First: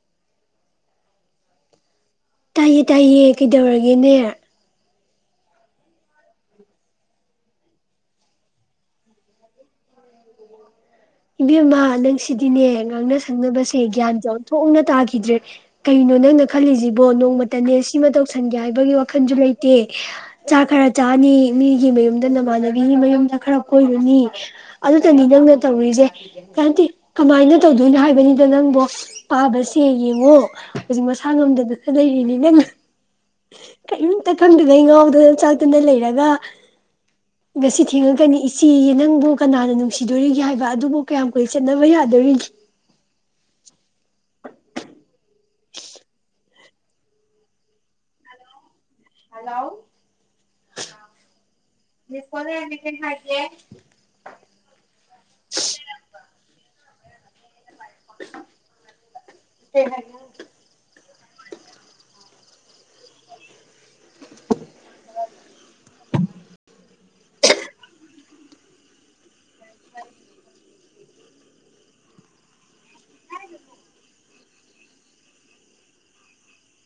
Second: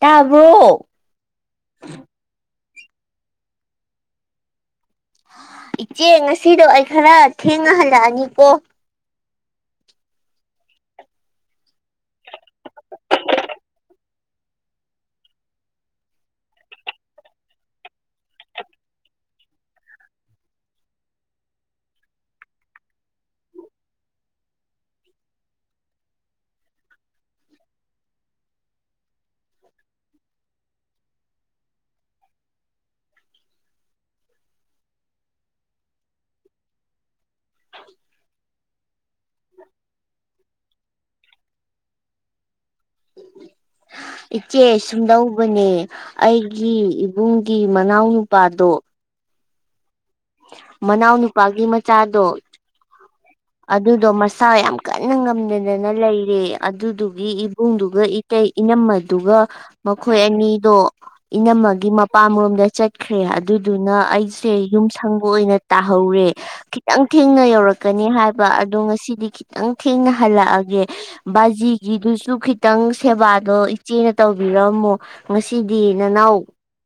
ꯇꯥꯕꯔꯣ ꯇꯥꯏꯑꯦ ꯇꯥꯏꯑꯦ ꯀꯩꯗꯧꯔꯒꯦꯅꯦ ꯏꯆꯦ ꯉꯁꯤꯗꯣ ꯑꯩ ꯈꯔ ꯊꯦꯡꯅ ꯍꯂꯛ ꯑꯅꯤꯀꯣ ꯏꯕꯦꯝꯃ ꯅꯪꯁꯤꯗꯤꯅꯦ ꯉꯥꯡꯅ ꯁꯛꯅꯕꯁꯦ ꯒꯌꯥꯟ ꯑꯣꯟꯊꯣꯛꯅꯥ ꯇꯒꯤꯗꯔ꯭ꯦ ꯀꯩꯅꯣ ꯅꯪꯅ ꯈꯜꯂꯤꯖꯤꯕꯣ ꯅꯣꯡꯃꯇꯅꯦ ꯁꯤꯃ ꯇꯧꯁꯟꯒꯦ ꯍꯥꯏꯕꯒꯤ ꯋꯈꯜꯖꯨ ꯂꯩꯇꯦ ꯆꯥꯛ ꯈꯔ ꯆꯥꯅꯤ ꯃꯤꯒꯤ ꯃꯌꯨꯝꯗꯥ ꯅꯃꯥꯟꯅꯕꯤꯒꯤ ꯃꯌꯨꯝꯗꯥ ꯈꯔ ꯀꯣꯏꯔꯨꯅꯤ ꯑꯗꯨꯇꯅꯤ ꯅꯪꯅ ꯇꯧꯔꯤꯖꯦ ꯅꯠꯇꯦ ꯀꯃꯥꯏꯅ ꯇꯧꯗꯣꯏꯅꯣ ꯍꯥꯏꯕꯅꯤꯗꯥ ꯅꯪꯕꯣ ꯄꯚꯥ ꯁꯦ ꯌꯦꯡꯉꯣ ꯍꯧꯖꯤꯛꯃꯛ ꯈꯥꯡꯉꯝꯗꯗꯅꯥ ꯂꯩꯔꯤꯅꯤꯅꯦ ꯅꯪ ꯀꯩꯏꯝꯇ ꯈꯪꯗꯅꯥ ꯑꯩ ꯉꯥꯎꯗꯅꯥ ꯆꯥꯛꯇꯅꯥ ꯂꯩꯔꯒ ꯉꯁꯤ ꯊꯦꯡꯉꯛꯀꯅꯤ ꯏꯆꯦ ꯌꯦ ꯅꯪꯕꯨ ꯀꯅꯥꯅ ꯅꯨꯡꯁꯤꯗꯣꯔꯤꯒꯦ ꯍꯥꯏꯕ [unintelligible] ꯀꯌꯥꯝ ꯀꯨꯏꯅ ꯆꯠꯅꯕ ꯌꯥꯗꯧꯔꯤꯒꯦ ꯏꯆꯦ ꯁꯨꯝꯗꯧꯕꯅꯦ ꯑꯩꯒꯤ ꯏꯕꯨꯡꯒꯤ ꯃꯅꯥꯎꯅꯨꯄꯥꯗꯣ ꯍꯜꯂꯥꯎ ꯃꯅꯥꯎꯅꯨꯄꯥꯒꯤ ꯃꯆꯥꯗꯣ ꯑꯗꯨꯗꯣ ꯃꯁꯥ ꯌꯥꯝ ꯀꯟꯅ ꯉꯝꯗꯗꯅ ꯂꯩꯔꯦ ꯑꯗꯨꯗꯨ [unintelligible] ꯏꯕꯨꯡꯗꯨꯒ ꯏꯇꯩ ꯏꯅꯝꯃꯗꯨꯒ ꯃꯈꯣꯏ ꯑꯅꯤꯗꯣ ꯏꯅꯝꯃꯒꯤ ꯃꯄꯝꯂꯣꯝꯗ ꯆꯠꯈꯔꯦ ꯑꯗꯨ ꯗꯨꯅ ꯑꯩꯁꯦ ꯌꯨꯝ ꯁꯪꯕꯥ ꯑꯣꯏꯅ ꯇꯥꯍꯧꯔꯦ ꯈꯤꯇꯪ ꯊꯦꯡꯅ ꯌꯧꯔꯛꯀꯅꯤ ꯑꯗꯣ ꯉꯁꯤꯗꯤ ꯈꯤꯇꯪ ꯊꯦꯡꯅ ꯍꯜꯂꯛꯑꯒꯦ ꯕꯥꯖꯤꯒꯤꯗꯨꯁꯨ ꯈꯤꯇꯪ ꯁꯦꯕꯥꯗꯣ ꯏꯆꯦꯅ ꯇꯧꯕꯤꯔꯝꯃꯣ ꯉꯥꯁꯤꯗꯤ ꯅꯅꯥꯎ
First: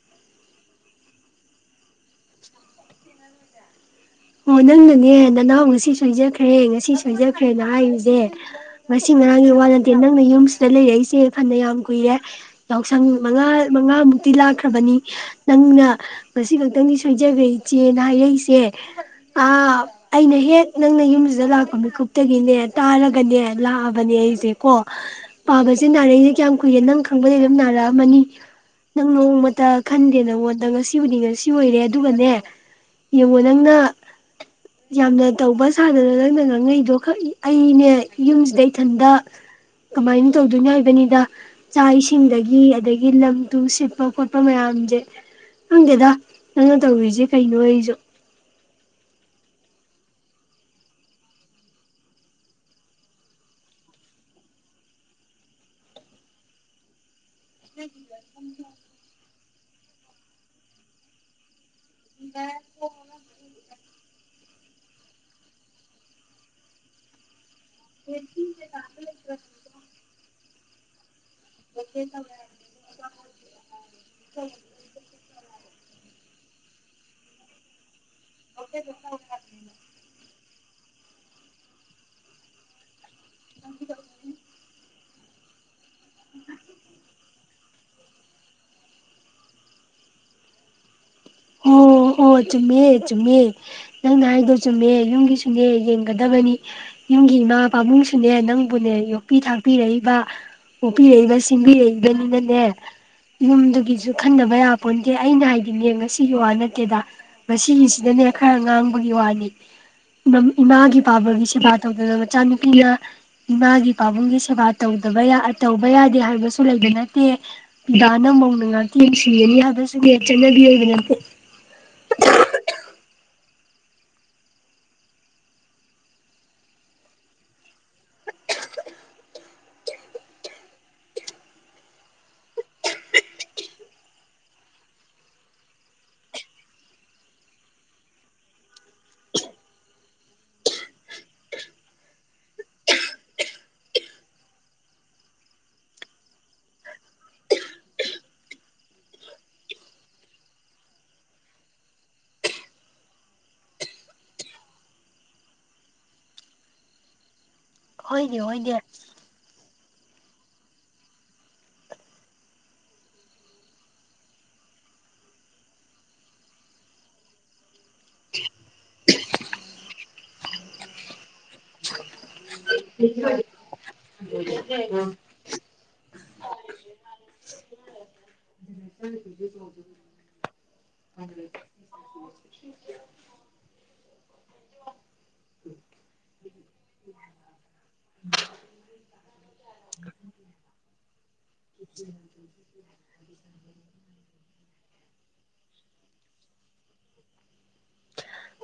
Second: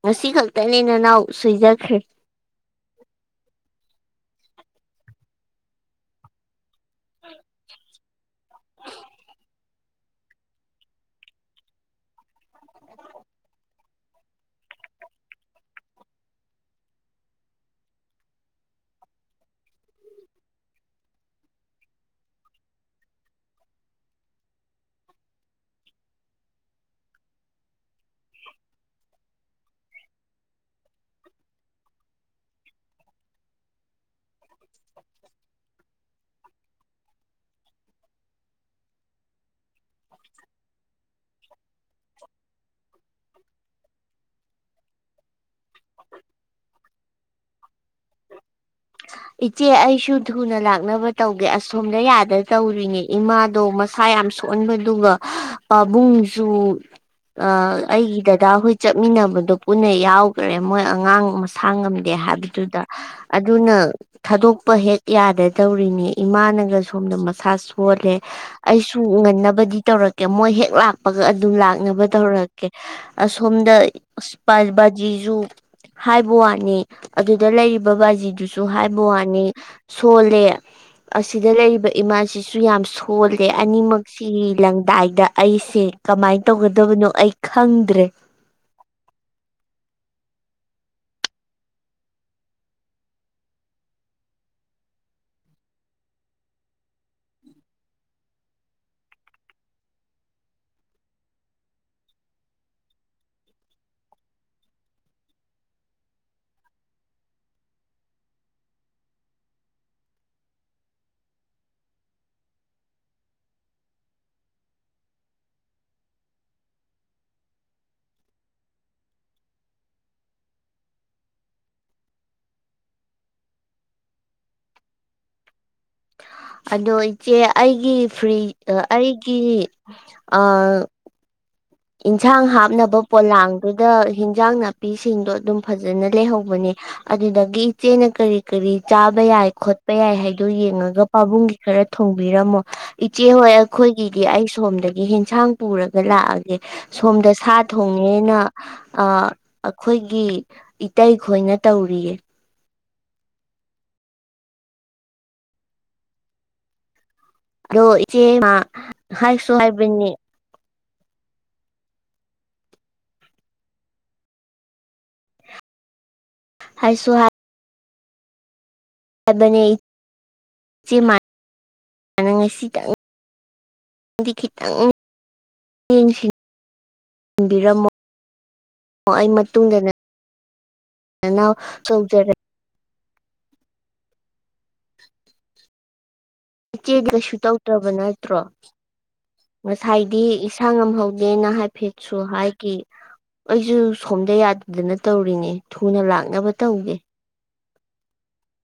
ꯉꯁꯤꯈꯛꯇꯅꯤ ꯅꯅꯥꯎ ꯁꯣꯏꯖꯈꯔ꯭ꯦ [unintelligible] ꯍ‌ꯣꯢ ꯅꯪꯅꯅ‌ꯦ ꯅꯅꯥꯎ ꯉꯁꯤ ꯁ‌ꯣꯢꯖꯈ꯭ꯔ‌ꯦ ꯉꯁꯤ ꯁ‌ꯣꯢꯖꯈ꯭ꯔ‌ꯦꯅ ꯍꯥꯢꯔꯤꯖ‌ꯦ ꯉꯁꯤ ꯉꯔꯥꯡꯒꯤ ꯋꯥ ꯅꯠꯇ‌ꯦ ꯅꯪꯅ ꯌꯨꯝꯁꯤꯗ ꯂꯩꯔꯛꯏꯁ‌ꯦ ꯐꯅꯌꯥꯝ ꯀꯨꯢꯔ‌ꯦ ꯌꯥꯎꯁꯪ ꯃꯉꯥꯃꯨꯛꯇꯤ ꯂꯥꯛꯈ꯭ꯔꯕꯅꯤ ꯅꯪꯅ ꯉꯁꯤꯈꯛꯇꯪ ꯁ‌ꯣꯢꯖꯒ꯭ꯔ‌ꯦ ꯏꯆ‌ꯦ ꯑꯅ ꯍꯥꯢꯔꯛꯏꯁ‌ꯦ ꯑꯥ ꯑꯩꯅ ꯍ‌ꯦꯛ ꯅꯪꯅ ꯌꯨꯝꯖꯤꯗ ꯂꯥꯛꯄ ꯃꯤꯀꯨꯞꯇꯒꯤ ꯇꯥꯔꯒꯅ‌ꯦ ꯂꯥꯛꯑꯕꯅ‌ꯦ ꯑꯩꯁ‌ꯦ ꯀ‌ꯣ ꯄꯥꯕꯖ‌ꯦ ꯅꯥꯔꯛꯏꯁ‌ꯦ ꯀꯌꯥꯝ ꯀꯨꯢꯔ‌ꯦ ꯅꯪ ꯈꯪꯕꯗꯩ ꯑꯗꯨꯝ ꯅꯥꯔꯛꯑꯝꯃꯅꯤ ꯅꯪ ꯅ‌ꯣꯡꯃꯇ ꯈꯟꯗ‌ꯦ ꯅꯉ‌ꯣꯟꯗ ꯉꯁꯤꯒꯤꯗꯤ ꯉꯁꯤ ꯑꯣꯢꯔ‌ꯦ ꯑꯗꯨꯒꯅꯦ ꯌꯦꯉꯨ ꯅꯪꯅ ꯌꯥꯝꯅ ꯇꯧꯕ ꯁꯥꯗꯅ ꯅꯪꯅ ꯉꯥꯡꯅꯩꯗꯣ [unintelligible] ꯑꯩꯅꯦ ꯌꯨꯃꯁꯤꯗ ꯏꯊꯟꯇ ꯀꯃꯥꯏꯅ ꯇꯧꯗꯣꯏꯅꯣ ꯍꯥꯏꯕꯅꯤꯗ ꯆꯥꯛ ꯑꯦꯁꯤꯡꯗꯒꯤ ꯑꯗꯥꯒꯤ ꯂꯝꯇꯨ ꯁꯤꯠꯄ ꯈꯣꯠꯄ ꯃꯌꯝꯖꯦ ꯈꯪꯗꯦꯗ [unintelligible] ꯏꯆꯦ ꯑꯩꯁꯨ ꯊꯨꯅ ꯂꯥꯛꯅꯕ ꯇꯧꯒꯦ ꯑꯁꯣꯝꯗ ꯌꯥꯗ ꯇꯧꯔꯤꯅꯤ ꯏꯃꯥꯗꯣ ꯃꯁꯥ ꯌꯥꯝ ꯁꯣꯟꯕꯗꯨꯒ ꯄꯥꯕꯨꯡꯁꯨ ꯑ ꯏꯩ ꯗꯥꯗꯥꯍꯣꯏ ꯆꯠꯃꯤꯟꯅꯕꯗꯣ ꯄꯨꯟꯅꯥ ꯌꯥꯎꯒꯔ꯭ꯦ ꯃꯣꯏ ꯑꯉꯥꯡ [unintelligible] ꯑꯗꯨꯅ ꯊꯥꯗꯣꯛꯄ ꯍꯦꯛ ꯌꯥꯗ ꯇꯧꯔꯤꯅꯤ ꯏꯃꯥꯅꯒ ꯁꯣꯝꯗ [unintelligible] [unintelligible] ꯑꯩꯁꯨ ꯉꯟꯅꯕꯗꯤ ꯇꯧꯔꯛ ꯃꯣꯏ ꯍꯦꯛ [unintelligible] [unintelligible] ꯑꯗꯨ ꯂꯥꯛꯅꯕ ꯇꯧꯔꯛꯀꯦ ꯑꯥꯁꯣꯝꯗ ꯕꯥꯖꯤꯖꯨ ꯍꯥꯏꯕꯋꯥꯅꯤ ꯑꯗꯨꯗ ꯂꯩꯔꯤꯕ ꯕꯥꯖꯤꯗꯨ ꯍꯥꯏꯕꯋꯥꯅꯤ ꯁꯣꯜꯂꯦ ꯑꯁꯤꯗ ꯂꯩꯔꯤꯕ ꯏꯃꯥꯁꯤꯁꯨ ꯌꯥꯝ ꯁꯣꯜ [unintelligible] ꯑꯅꯤꯃꯛꯁꯤꯒꯤ ꯂꯪꯗꯥꯏꯗ ꯑꯩꯁꯦ ꯀꯥꯃꯥꯏ ꯇꯧꯒꯗꯕꯅꯣ ꯑꯩ ꯈꯪꯗꯔꯦ [unintelligible] [unintelligible] [inaudible] [inaudible] [inaudible] [unintelligible] [unintelligible] [unintelligible] [unintelligible] [inaudible] [inaudible] [inaudible] [unintelligible] ꯑꯗꯣ ꯏꯆꯦ ꯑꯩꯒꯤ ꯐꯔ꯭ꯤ ꯑꯩꯒꯤ ꯑꯥ ꯏꯟꯁꯥꯡ ꯍꯞꯅꯕ ꯄꯣꯂꯥꯜꯗꯨꯗ ꯍꯤꯟꯖꯥꯡ ꯅꯥꯄꯤꯁꯤꯡꯗꯣ ꯑꯗꯨꯝ ꯐꯖꯅ ꯂꯩꯍꯧꯕꯅꯤ ꯑꯗꯨꯗꯒꯤ ꯏꯆꯦꯅ ꯀꯔꯤ ꯀꯔꯤ ꯆꯥꯕꯥ ꯌꯥꯏ ꯈꯣꯠꯄꯥ ꯌꯥꯏ ꯍꯥꯏꯗꯨ ꯌꯦꯉꯒꯥ ꯄꯥꯕꯨꯡꯒꯤ ꯈꯔꯥ ꯊꯣꯡꯕꯤꯔꯝꯃꯣ ꯏꯆꯦꯍꯣꯏ ꯑꯈꯣꯏꯒꯤꯗꯤ ꯑꯩ ꯁꯣꯝꯗꯒꯤ ꯍꯤꯟꯁꯥꯡ ꯄꯨꯔꯒ ꯂꯥꯛ ꯑꯒꯦ ꯁꯣꯝꯗ ꯁꯥ ꯊꯣꯡꯅꯦꯅ ꯑꯥ ꯑꯈꯣꯏꯒꯤ ꯏꯇꯩꯈꯣꯏꯅ ꯇꯧꯔꯤꯌꯦ ꯑꯗꯣ ꯏꯆꯦ ꯍꯣꯏꯅꯦ ꯍꯣꯏꯅꯦ [unintelligible] [unintelligible] [unintelligible] ꯍꯥꯏꯁꯨ ꯍꯥꯏ [unintelligible] ꯏꯆ‌ꯦꯝꯃ ꯉꯁꯤꯗꯪ [unintelligible] [unintelligible] ꯑꯩ ꯃꯇꯨꯡꯗꯅꯦ [unintelligible] ꯏꯆꯦ ꯀꯩꯁꯨ ꯇꯧꯗ꯭ꯔꯕ ꯅꯠꯇ꯭ꯔꯣ ꯉꯁꯥꯏꯗꯤ ꯏꯁꯥ ꯉꯝꯍꯧꯗꯦꯅ ꯍꯥꯏꯐꯦꯠꯁꯨ ꯍꯥꯏꯒꯤ ꯑꯩꯖꯨ ꯁꯣꯝꯗ ꯌꯥꯗꯗꯅ ꯇꯧꯔꯤꯅꯦ ꯊꯨꯅ ꯂꯥꯛꯅꯕ ꯇꯧꯒꯦ꯫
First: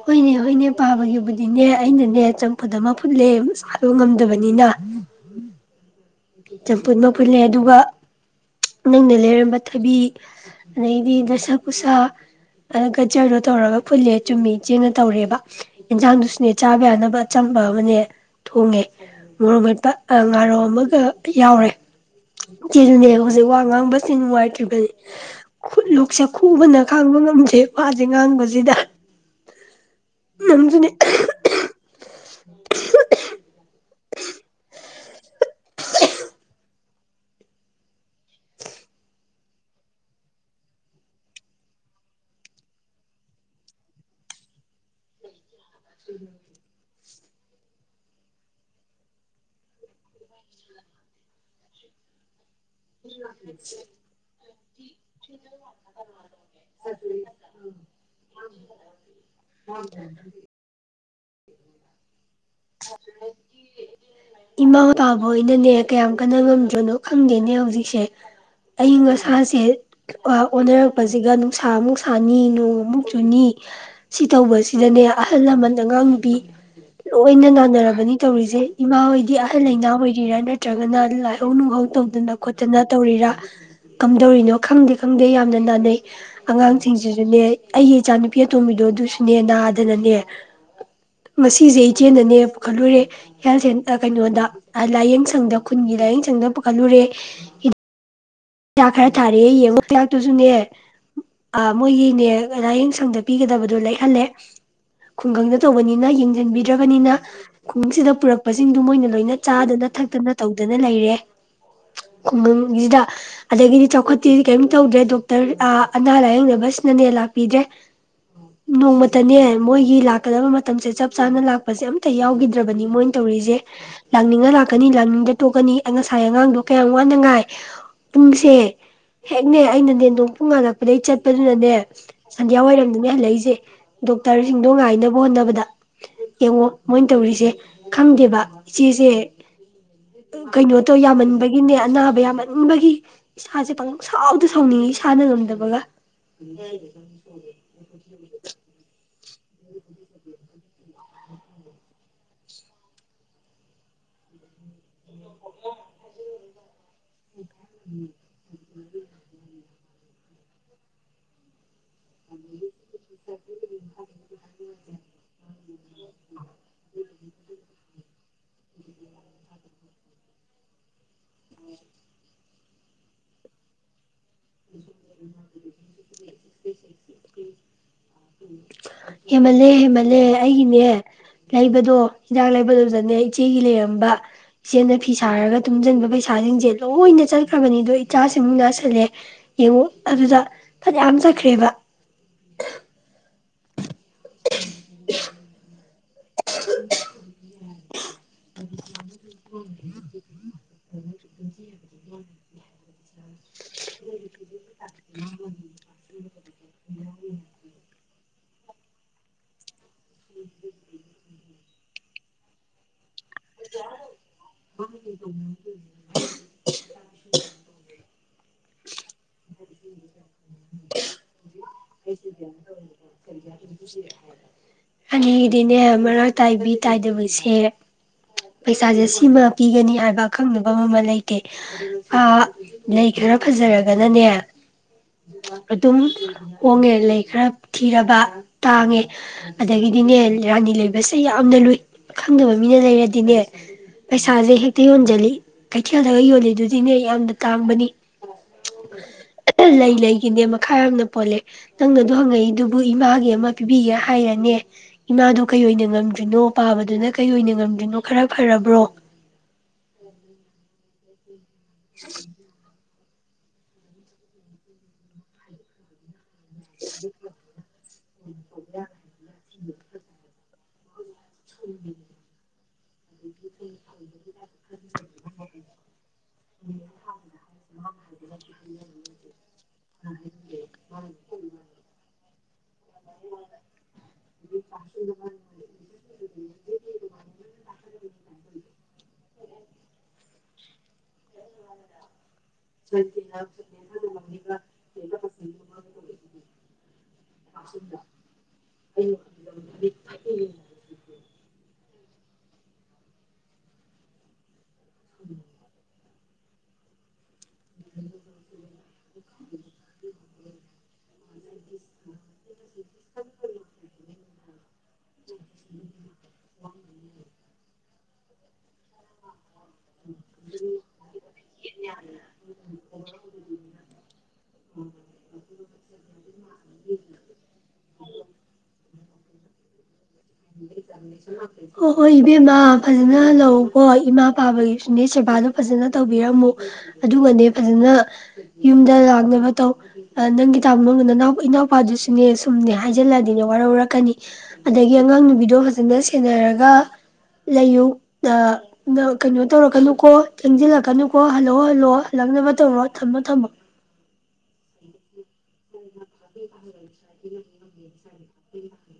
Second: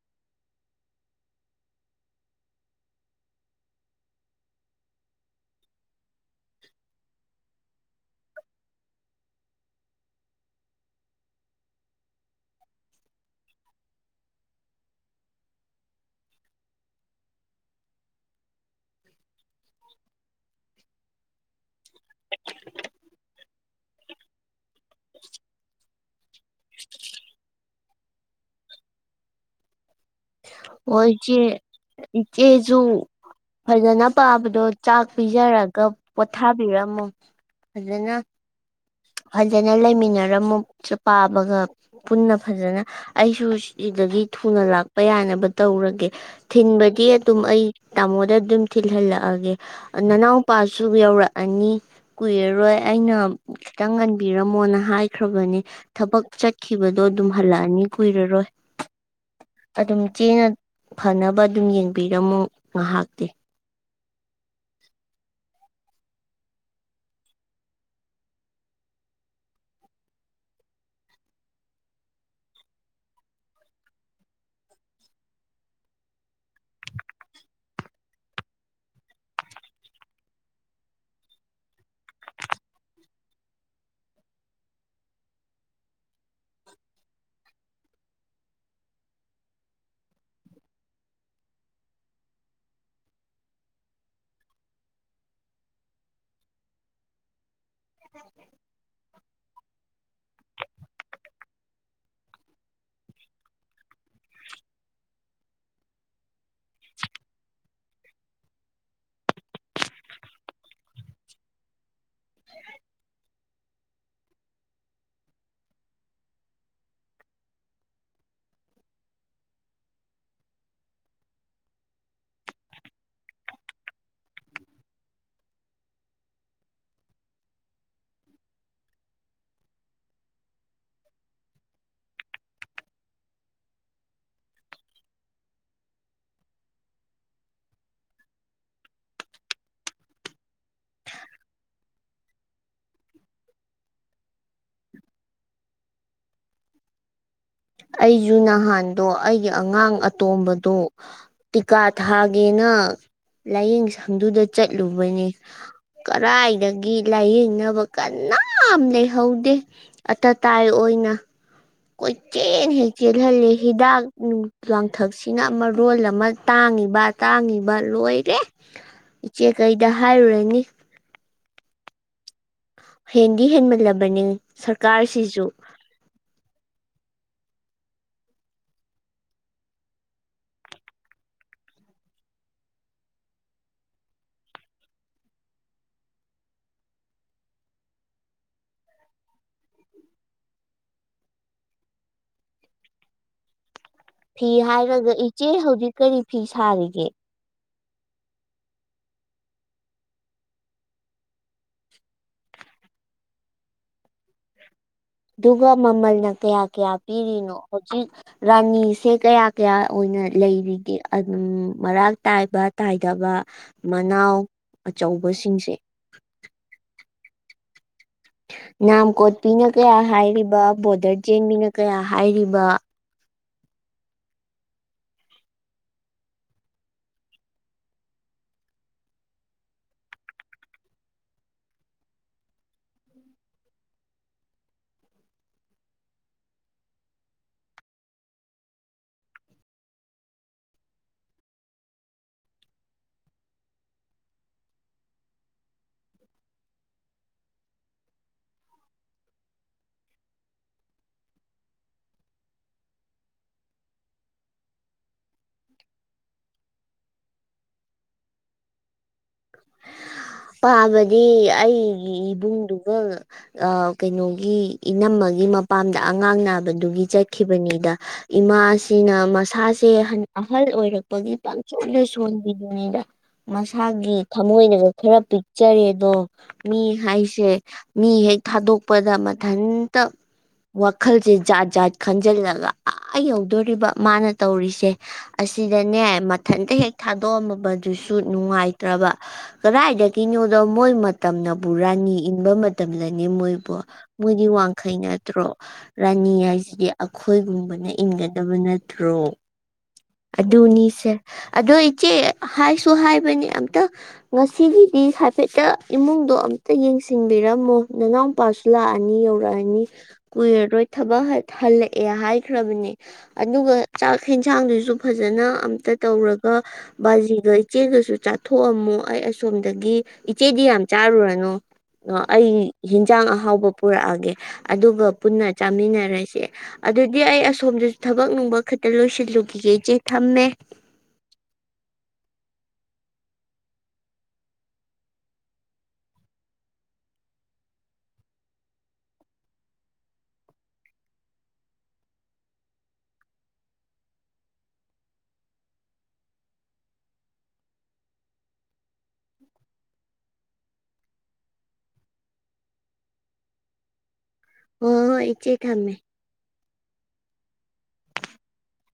ꯍꯣꯏꯅꯦ ꯍꯣꯏꯅꯦ ꯄꯥꯕꯒꯤꯕꯨꯗꯤꯅꯦ ꯑꯩꯅꯅꯦ ꯆꯝꯐꯨꯠ ꯑꯃ ꯐꯨꯠꯂꯦ ꯏꯁꯥꯗꯣ ꯉꯝꯗ꯭ꯔꯕꯅꯤꯅ꯫ ꯆꯝꯐꯨꯠ ꯑꯃ ꯐꯨꯠꯂꯦ ꯑꯗꯨꯒ ꯅꯪꯅ ꯂꯩꯔꯝꯕ ꯊꯕꯤ ꯑꯗꯩꯗꯤ ꯗꯁꯥ ꯀꯨꯁꯥ ꯑꯗꯨ ꯒꯖ꯭ꯔꯗꯣ ꯇꯧꯔꯒ ꯐꯨꯠꯂꯦ ꯆꯨꯝꯅ ꯏꯆꯦꯅ ꯇꯧꯔꯤꯕ ꯏꯟꯖꯥꯡ ꯗꯨꯖꯨ ꯆꯥꯕ ꯌꯥꯅꯕ ꯑꯆꯝꯕ ꯑꯃꯅꯦ ꯊꯣꯡꯉꯦ ꯃꯣꯔꯣꯛ ꯃꯦꯠꯄ ꯉꯥꯔꯧ ꯑꯃꯒ ꯌꯥꯎꯔꯦ ꯏꯆ‌ꯦꯖꯨꯅꯦ ꯍꯧꯖꯤꯛ ꯋꯥ ꯉꯥꯡꯕꯁꯤ ꯅꯨꯡꯉꯥꯏꯇ꯭ꯔꯤꯕꯅꯤ ꯂꯣꯛꯁꯦ ꯈꯨꯕꯅ ꯈꯥꯡꯕ ꯉꯝꯗ꯭ꯔꯦ ꯋꯥꯖꯦ ꯉꯥꯡꯕꯖꯤꯗ ꯫ ꯍꯣꯏ ꯏꯆꯦ ꯏꯆꯦꯖꯨ ꯐꯖꯅ ꯄꯥꯕꯗꯣ ꯆꯥꯛ ꯄꯤꯖꯔꯒ ꯄꯣꯊꯥꯕꯤꯔꯝꯃꯣ ꯐꯖꯅ꯫ ꯐꯖꯅ ꯂꯩꯃꯤꯟꯅꯔꯝꯃꯣ ꯄꯥꯕꯒ ꯄꯨꯟꯅ ꯐꯖꯅ ꯑꯩꯖꯨ ꯁꯤꯗꯒꯤ ꯊꯨꯅ ꯂꯥꯛꯄ ꯌꯥꯅꯕ ꯇꯧꯔꯒꯦ ꯊꯤꯟꯕꯗꯤ ꯗꯨꯝ ꯑꯩ ꯇꯥꯃꯣꯗ ꯗꯨꯝ ꯊꯤꯜꯍꯂꯛꯑꯒꯦ ꯑꯥ ꯅꯅꯥꯎꯄꯥꯖꯨ ꯌꯧꯔꯛꯑꯅꯤ ꯀꯨꯏꯔꯔꯣꯢ ꯑꯩꯅ ꯈꯤꯇꯪ ꯉꯟꯕꯤꯔꯝꯃꯣꯅ ꯍꯥꯏꯈ꯭ꯔꯕꯅꯤ ꯊꯕꯛ ꯆꯠꯈꯤꯕꯗꯣ ꯑꯗꯨꯝ ꯍꯂꯛꯑꯅꯤ ꯀꯨꯏꯔꯔꯣꯢ ꯑꯗꯨꯝ ꯏꯐꯦꯅ ꯐꯅꯕ ꯗꯨꯝ ꯌꯦꯡꯕꯤꯔꯝꯃꯣ ꯉꯍꯥꯛꯇꯤ꯫ ꯏꯃꯥ ꯄꯥꯕꯍꯣꯏꯅꯅꯦ ꯀꯌꯥꯝ ꯀꯟꯅ ꯉꯝꯗ꯭ꯔꯤꯅꯣ ꯈꯪꯗꯦꯅꯦ ꯍꯧꯖꯤꯛꯁꯦ ꯑꯏꯪ ꯑꯁꯥꯖꯦ ꯑꯥ ꯑꯣꯟꯅꯔꯛꯄꯁꯤꯒ ꯅꯨꯡꯁꯥ ꯑꯃꯨꯛ ꯁꯥꯅꯤ ꯅꯣꯡ ꯑꯃꯨꯛ ꯆꯨꯅꯤ ꯁꯤꯇꯧꯕꯁꯤꯅꯅꯦ ꯑꯍꯟ ꯂꯃꯟꯗ [unintelligible] ꯂꯣꯏꯅ ꯅꯥꯅꯔꯕꯅꯤ ꯇꯧꯔꯤꯖꯦ ꯏꯃꯥꯍꯣꯏꯗꯤ ꯑꯍꯜ ꯂꯩꯅ ꯑꯣꯏꯔꯤꯔ ꯅꯠꯇ꯭ꯔꯒꯅ ꯂꯥꯏꯍꯧ ꯅꯨꯡꯍꯧ ꯇꯧꯗꯅ ꯈꯣꯠꯇꯅ ꯇꯧꯔꯤꯔ ꯀꯝꯗꯧꯔꯤꯅꯣ ꯈꯪꯗꯦ ꯈꯪꯗꯦ ꯌꯥꯝꯅ ꯅꯥꯅꯩ ꯑꯉꯥꯡꯁꯤꯡꯁꯨꯅꯦ ꯑꯩ ꯏꯆꯥꯅꯨꯎꯤ ꯑꯇꯣꯝꯕꯤꯗꯣ ꯗꯨꯖꯨꯅꯦ ꯅꯥꯗꯅꯅꯦ ꯉꯁꯤꯖꯦ ꯏꯆꯦꯅꯅꯦ ꯄꯨꯈꯠꯂꯨꯔꯦ ꯍꯦꯜ ꯁꯦ ꯑꯥ ꯀꯩꯅꯣꯗ ꯑꯥ ꯂꯥꯏꯌꯦꯡꯁꯪꯗ ꯈꯨꯟꯒꯤ ꯂꯥꯏꯌꯦꯡꯁꯪꯗ ꯄꯨꯈꯠꯂꯨꯔꯦ ꯍꯤꯗꯥꯛ ꯈꯔ ꯊꯥꯔꯛꯑꯦ ꯑꯥ ꯃꯣꯏꯒꯤꯅꯦ ꯂꯥꯏꯌꯦꯡꯁꯪꯗ ꯄꯤꯒꯗꯕꯗꯣ ꯂꯩꯍꯜꯂꯦ ꯈꯨꯟꯒꯪꯗ ꯇꯧꯕꯅꯤꯅ ꯌꯦꯡꯖꯟꯕꯤꯗ꯭ꯔꯕꯅꯤꯅ ꯈꯨꯟꯁꯤꯗ ꯄꯨꯔꯛꯄꯁꯤꯡꯗꯨ ꯃꯣꯏꯅ ꯂꯣꯏꯅ ꯆꯥꯗꯅ ꯊꯛꯇꯅ ꯇꯧꯗꯅ ꯂꯩꯔꯦ ꯈꯨꯟꯒꯪꯒꯤꯗ ꯑꯗꯒꯤ ꯆꯥꯎꯠꯄꯗꯤ ꯀꯔꯤꯝ ꯇꯧꯗ꯭ꯔꯦ ꯗꯣꯛꯇꯔ ꯑꯥ ꯑꯅꯥ ꯂꯥꯏꯌꯦꯡꯕꯁꯤꯅꯅꯦ ꯂꯥꯛꯄꯤꯗ꯭ꯔꯦ ꯅꯣꯡꯃꯇꯅꯦ ꯃꯣꯏꯒꯤ ꯂꯥꯛꯀꯗꯕ ꯃꯇꯝꯖꯦ ꯆꯞ ꯆꯥꯅ ꯂꯥꯛꯄꯁꯦ ꯑꯃꯇ ꯌꯥꯎꯒꯤꯗ꯭ꯔꯕꯅꯤ ꯃꯣꯏ ꯇꯧꯔꯤꯖꯦ ꯂꯥꯛꯅꯤꯡꯉ ꯂꯥꯛꯀꯅꯤ ꯂꯥꯛꯅꯤꯡꯗ꯭ꯔꯥ ꯇꯣꯛꯀꯅꯤ ꯉꯁꯥꯏ ꯑꯉꯥꯡꯗꯣ ꯀꯌꯥ ꯋꯥꯅ ꯉꯥꯏ ꯎꯨꯡꯖꯦ ꯍꯦꯛꯅꯦ ꯑꯩꯅꯅꯦ ꯅꯣꯡ ꯐꯨꯡ ꯉꯥꯂꯛꯄꯗꯒꯤ ꯆꯠꯄꯗꯨꯅꯅꯦ ꯁꯟꯗꯤꯌꯥ ꯋꯥꯏꯔꯝꯗꯅꯦ ꯍꯂꯛꯏꯖꯦ ꯗꯣꯛꯇꯔꯖꯤꯡꯗꯣ ꯉꯥꯏꯅꯕ ꯍꯣꯠꯅꯕꯗ ꯌꯦꯡꯉꯣ ꯃꯣꯏ ꯇꯧꯔꯤꯖꯦ ꯈꯡꯗꯦꯕ ꯢꯆꯦꯖꯦ ꯀꯩꯅꯣꯇꯣ ꯌꯥꯃꯟꯕꯒꯤꯅꯦ ꯑꯅꯥꯕ ꯌꯥꯃꯟꯕꯒꯤ ꯏꯁꯥꯖꯦ ꯄꯡꯁꯥꯎꯗ ꯁꯥꯎꯅꯤꯡꯉꯤ ꯏꯁꯥꯅ ꯉꯝꯗꯕꯒ꯫ ꯑꯩꯖꯨ ꯅꯍꯥꯟ ꯗꯣ ꯑꯩꯒꯤ ꯑꯉꯥꯡ ꯑꯇꯣꯟꯕꯗꯣ ꯇꯤꯀꯥ ꯊꯥꯒꯦꯅ ꯂꯥꯏꯌꯦꯡꯁꯪꯗꯨꯗ ꯆꯠꯂꯨꯕꯅꯤ ꯀꯔꯥꯏꯗꯒꯤ ꯂꯥꯏꯌꯦꯡ ꯅꯕ ꯀꯟꯅꯥꯝ ꯂꯩꯍꯧꯗꯦ꯫ ꯑꯇꯇꯥꯏ ꯑꯣꯏꯅ ꯀꯣꯏꯆꯦꯟ ꯍꯦ ꯆꯦꯜꯍꯜꯂꯤ ꯍꯤꯗꯥꯛ ꯂꯥꯡꯊꯛꯁꯤꯅ ꯃꯔꯣꯟ ꯑꯃ ꯇꯥꯡꯉꯤꯕ ꯇꯥꯡꯉꯤꯕ ꯂꯣꯏꯔꯦ ꯏꯆꯦ ꯀꯔꯤꯗ ꯍꯥꯏꯔꯨꯅꯤ꯫ ꯍꯦꯟꯗꯤ ꯍꯦꯟꯃꯜꯂꯕꯅꯤ ꯁ꯭ꯔꯀꯥꯁꯤꯁꯨ꯫ ꯍꯦꯃꯜꯂꯦ ꯍꯦꯃꯜꯂꯦ ꯑꯩꯒꯤꯅꯦ ꯂꯩꯕꯗꯣ ꯍꯤꯗꯥꯛ ꯂꯩꯕꯗꯣ ꯑꯗꯨꯗꯅꯦ ꯏꯆꯦꯒꯤ ꯂꯩꯔꯝꯕ ꯏꯆꯦꯅ ꯐꯤ ꯁꯥꯔꯒ ꯇꯨꯡꯖꯟꯕ ꯄꯩꯁꯥꯁꯤꯡꯁꯦ ꯂꯣꯏꯅ ꯆꯠꯈ꯭ꯔꯕꯅꯤꯗꯣ ꯏꯆꯥꯁꯤꯃꯨꯛ ꯅꯥꯁꯤꯜꯂꯦ ꯌꯦꯡꯉꯨ ꯑꯗꯨꯗ ꯐꯅꯌꯥꯝ ꯆꯠꯈ꯭ꯔꯦꯕ꯫ ꯐꯤ ꯍꯥꯏꯔꯒ ꯢꯆꯦ ꯍꯧꯖꯤꯛ ꯀꯔꯤ ꯐꯤ ꯁꯥꯔꯤꯒꯦ꯫ [unintelligible] ꯗꯨꯒ ꯃꯃꯜꯅ ꯀꯌꯥ ꯀꯌꯥ ꯄꯤꯔꯤꯅꯣ ꯍꯩꯖꯤꯛ ꯔꯥꯅꯤꯁꯦ ꯀꯌꯥ ꯀꯌꯥ ꯑꯣꯢꯅ ꯂꯩꯔꯤꯒꯦ ꯃꯔꯥꯛ ꯇꯥꯏꯕ ꯇꯥꯢ ꯗꯕ ꯃꯅꯥꯎ ꯑꯆꯧꯕꯁꯤꯡꯁꯦ꯫ [unintelligible] ꯅꯥꯝ [inaudible] ꯃꯤꯅ ꯀꯌꯥ ꯍꯥꯏꯔꯤꯕ ꯕꯣ꯭ꯔꯗꯔꯖꯦ ꯃꯤꯅ ꯀꯌꯥ ꯍꯥꯏꯔꯤꯕ ꯑꯩꯗꯤꯅꯦ ꯃꯔꯥꯛ ꯇꯥꯏꯕꯤ ꯇꯥꯏꯗꯕꯁꯦ ꯄꯩꯁꯥꯁꯦ ꯁꯤꯃ ꯄꯤꯒꯅꯤ ꯍꯥꯏꯕ ꯑꯀꯛꯅꯕ ꯃꯃꯜ ꯂꯩꯇꯦ ꯑ ꯂꯩ ꯈꯔ ꯐꯖꯔꯒꯅꯅꯦ ꯑꯗꯨꯝ ꯍꯣꯡꯉꯦ ꯂꯩꯈꯔ ꯊꯤꯔꯕ ꯇꯥꯡꯉꯦ ꯑꯗꯒꯤꯗꯤꯅꯦ ꯔꯥꯅꯤ ꯂꯩꯕꯁꯦ ꯌꯥꯝꯅ ꯂꯨꯏ ꯈꯪꯗꯕ ꯃꯤꯅ ꯂꯩꯔꯗꯤꯅꯦ ꯄꯩꯁꯥꯁꯦ ꯍꯦꯛꯇ ꯌꯣꯟꯖꯟꯂꯤ ꯀꯩꯊꯦꯜꯗꯒ ꯌꯣꯟꯂꯤꯗꯨꯗꯤ ꯅꯦ ꯌꯥꯝꯅ ꯇꯥꯡꯕꯅꯤ ꯂꯩ ꯂꯩꯒꯤꯅꯦ ꯄꯈꯥ ꯌꯥꯝꯅ ꯄꯣꯟꯂꯦ ꯅꯪꯅ ꯑꯗꯨ ꯍꯪꯂꯛꯏ ꯗꯨꯕꯨ ꯏꯃꯥꯒꯤ ꯑꯃ ꯄꯤꯕꯤꯒꯦ ꯍꯥꯏꯔꯅꯦ ꯏꯃꯥꯗꯣ ꯀꯩꯑꯣꯏꯅ ꯉꯝꯗ꯭ꯔꯤꯅꯣ ꯄꯥꯕꯗꯨꯅ ꯀꯩ ꯑꯣꯏꯅ ꯉꯝꯈ꯭ꯔꯤꯅꯣ ꯈꯔ ꯐꯔꯕꯣ ꯑ ꯕꯗꯤ ꯑꯩꯒꯤ ꯏꯕꯨꯡꯗꯨ ꯎꯡ ꯑ ꯀꯩꯅꯣꯒꯤ ꯏꯅꯝꯃꯒꯤ ꯃꯄꯥꯝꯗ ꯑ ꯉꯥꯡ ꯅꯕꯗꯨꯒꯤ ꯆꯠꯈꯤꯕꯅꯤꯗ ꯏꯃꯥꯁꯤꯅ ꯃꯁꯥꯁ ꯑꯦ ꯍꯟ ꯑꯍꯜ ꯑꯣꯏꯔꯛ ꯄꯒꯤ ꯄꯪꯁꯣꯟꯗ ꯁꯣꯟꯕꯤ [inaudible] ꯗ ꯃꯁꯥꯒꯤ ꯊꯃꯣꯏꯅꯒ ꯈꯔ ꯄꯤꯛꯆꯔꯦꯗꯣ ꯃꯤ ꯍꯥꯏꯁꯦ ꯃꯤ ꯍꯦꯛ ꯊꯥꯗꯣꯛꯄꯗ ꯃꯊꯟꯇ ꯋꯥꯈꯜꯖꯦ ꯖꯥꯠ ꯖꯥꯠ ꯈꯟꯖꯟꯂ ꯒ ꯑ ꯌꯧꯗꯧꯔꯤꯕ ꯃꯥꯅ ꯇꯧꯔꯤꯁꯦ ꯑꯁꯤꯗꯅꯦ ꯃꯊꯟꯇ ꯍꯦꯛ ꯊꯥꯗꯣꯛꯑꯝ ꯃꯕ ꯁꯨ ꯅꯨꯡꯉꯥꯏꯇ꯭ꯔꯕ ꯀꯔꯥꯏꯗꯒꯤꯅꯣꯗ ꯃꯣꯏ ꯃ ꯇꯝꯅꯕꯨ ꯔꯥꯅꯤ ꯏꯟꯕ ꯃꯇꯝꯂꯅꯦ ꯃꯣꯏꯕꯣ ꯃꯣꯏꯗꯤ ꯋꯥꯡꯈꯩ ꯅꯠꯇ꯭ꯔꯣ ꯔꯥꯅꯤ ꯍꯥꯏꯁꯤꯗꯤ ꯑꯩꯈꯣꯏ ꯒꯨꯝꯕꯅ ꯏꯟꯒꯗꯕ ꯅꯠꯇ꯭ꯔꯣ ꯑꯗꯨꯅꯤꯁꯦ ꯑꯗꯨ ꯏ ꯆꯦ ꯍꯥꯏꯁꯨ ꯍꯥꯏꯕꯅꯤ ꯑꯝꯇ ꯉꯁꯤ ꯗꯤ ꯍꯥꯏꯐꯦꯠꯇ ꯏꯃꯨꯡꯗꯣ ꯑꯝꯇ ꯌꯦꯡꯁꯟ ꯕꯤꯔꯝꯃꯣ ꯅꯅꯥꯎ ꯄꯥꯁꯨ ꯂꯥꯛ ꯑꯅꯤ ꯌꯧꯔꯛ ꯑꯅꯤ ꯀꯨꯏꯔꯔꯣꯏ ꯊꯕꯛ ꯍ ꯍꯟꯂꯛꯑꯦ ꯍꯥꯏꯈ꯭ꯔ ꯕꯅꯦ ꯑꯗꯨꯒ ꯆꯥꯛ ꯍꯦꯟꯖꯥꯡ ꯗꯨꯁꯨ ꯐꯖꯅ ꯑꯝꯇ ꯇꯧꯔꯒ ꯕꯖꯤꯒ ꯏꯆꯦ ꯒꯁꯨ ꯆꯥꯊꯣꯛ ꯑꯃꯃꯣ ꯑꯩ ꯁꯣꯝꯗꯒꯤ ꯏꯆꯦꯗꯤ ꯌꯥꯝ ꯆꯥꯔꯨꯔꯅꯣ ꯑꯩ ꯍꯦꯟꯖꯥꯡ ꯑꯍꯥꯎꯕ ꯄꯨꯔꯛ ꯑꯒꯦ ꯑꯗꯨꯒ ꯄꯨꯟꯅ ꯆꯥꯃꯤꯟ ꯅꯔꯁꯦ ꯑꯗꯨꯗꯤ ꯑꯩ ꯑꯁꯣꯝꯗꯁꯨ ꯊꯕꯛ ꯅꯨꯡꯕꯛ ꯈꯤꯇ ꯂꯣꯏꯁꯟ ꯂꯨꯈꯤꯒꯦ ꯏ ꯍꯣꯍꯣꯏ ꯏꯕꯦꯝꯃ ꯐꯖꯅ ꯍꯟꯂꯛ ꯎꯀꯣ ꯏꯃꯥ ꯄꯥꯕ ꯒꯤꯁꯨꯅꯦ ꯁꯦꯕꯗꯣ ꯐꯖꯅ ꯇꯣꯕꯤꯔꯝꯃꯨ ꯑꯗꯨꯒꯅꯦ ꯐꯖꯅ ꯌꯨꯝꯗ ꯂꯥꯛꯅꯕꯇꯧ ꯅꯪꯒꯤ ꯇꯥꯃꫭ ꯅꯅꯥꯎ ꯏꯅꯥꯎ ꯄꯥꯗꯨꯁꯨꯅꯦ ꯁꯨꯝꯅꯦ ꯍꯥꯏꯖꯟꯂꯛ ꯑꯗꯤꯅꯦ ꯋꯥꯔꯧꯔꯛ ꯀꯅꯤ ꯑꯗꯩ ꯒꯤ ꯑꯉꯥꯡ ꯅꯨꯄꯤꯗꯣ ꯐꯖꯅ ꯁꯦꯅꯔꯒ ꯂꯩꯌꯨ ꯑ ꯀꯩꯅꯣ ꯇꯧꯔꯛ ꯀꯅꯨꯀꯣ ꯊꯦꯡꯖꯟ ꯂꯛꯀꯅꯨꯀꯣ ꯍꯟꯂꯛꯑꯣ ꯍꯟꯂꯛꯑꯣ ꯍꯟꯂꯛꯅꯕ ꯇꯧꯔꯣ ꯊꯝꯃꯣ ꯊꯝꯃꯣ ꯍꯣꯍꯣꯏ ꯏꯆꯦ ꯊꯝꯃꯦ [unintelligible]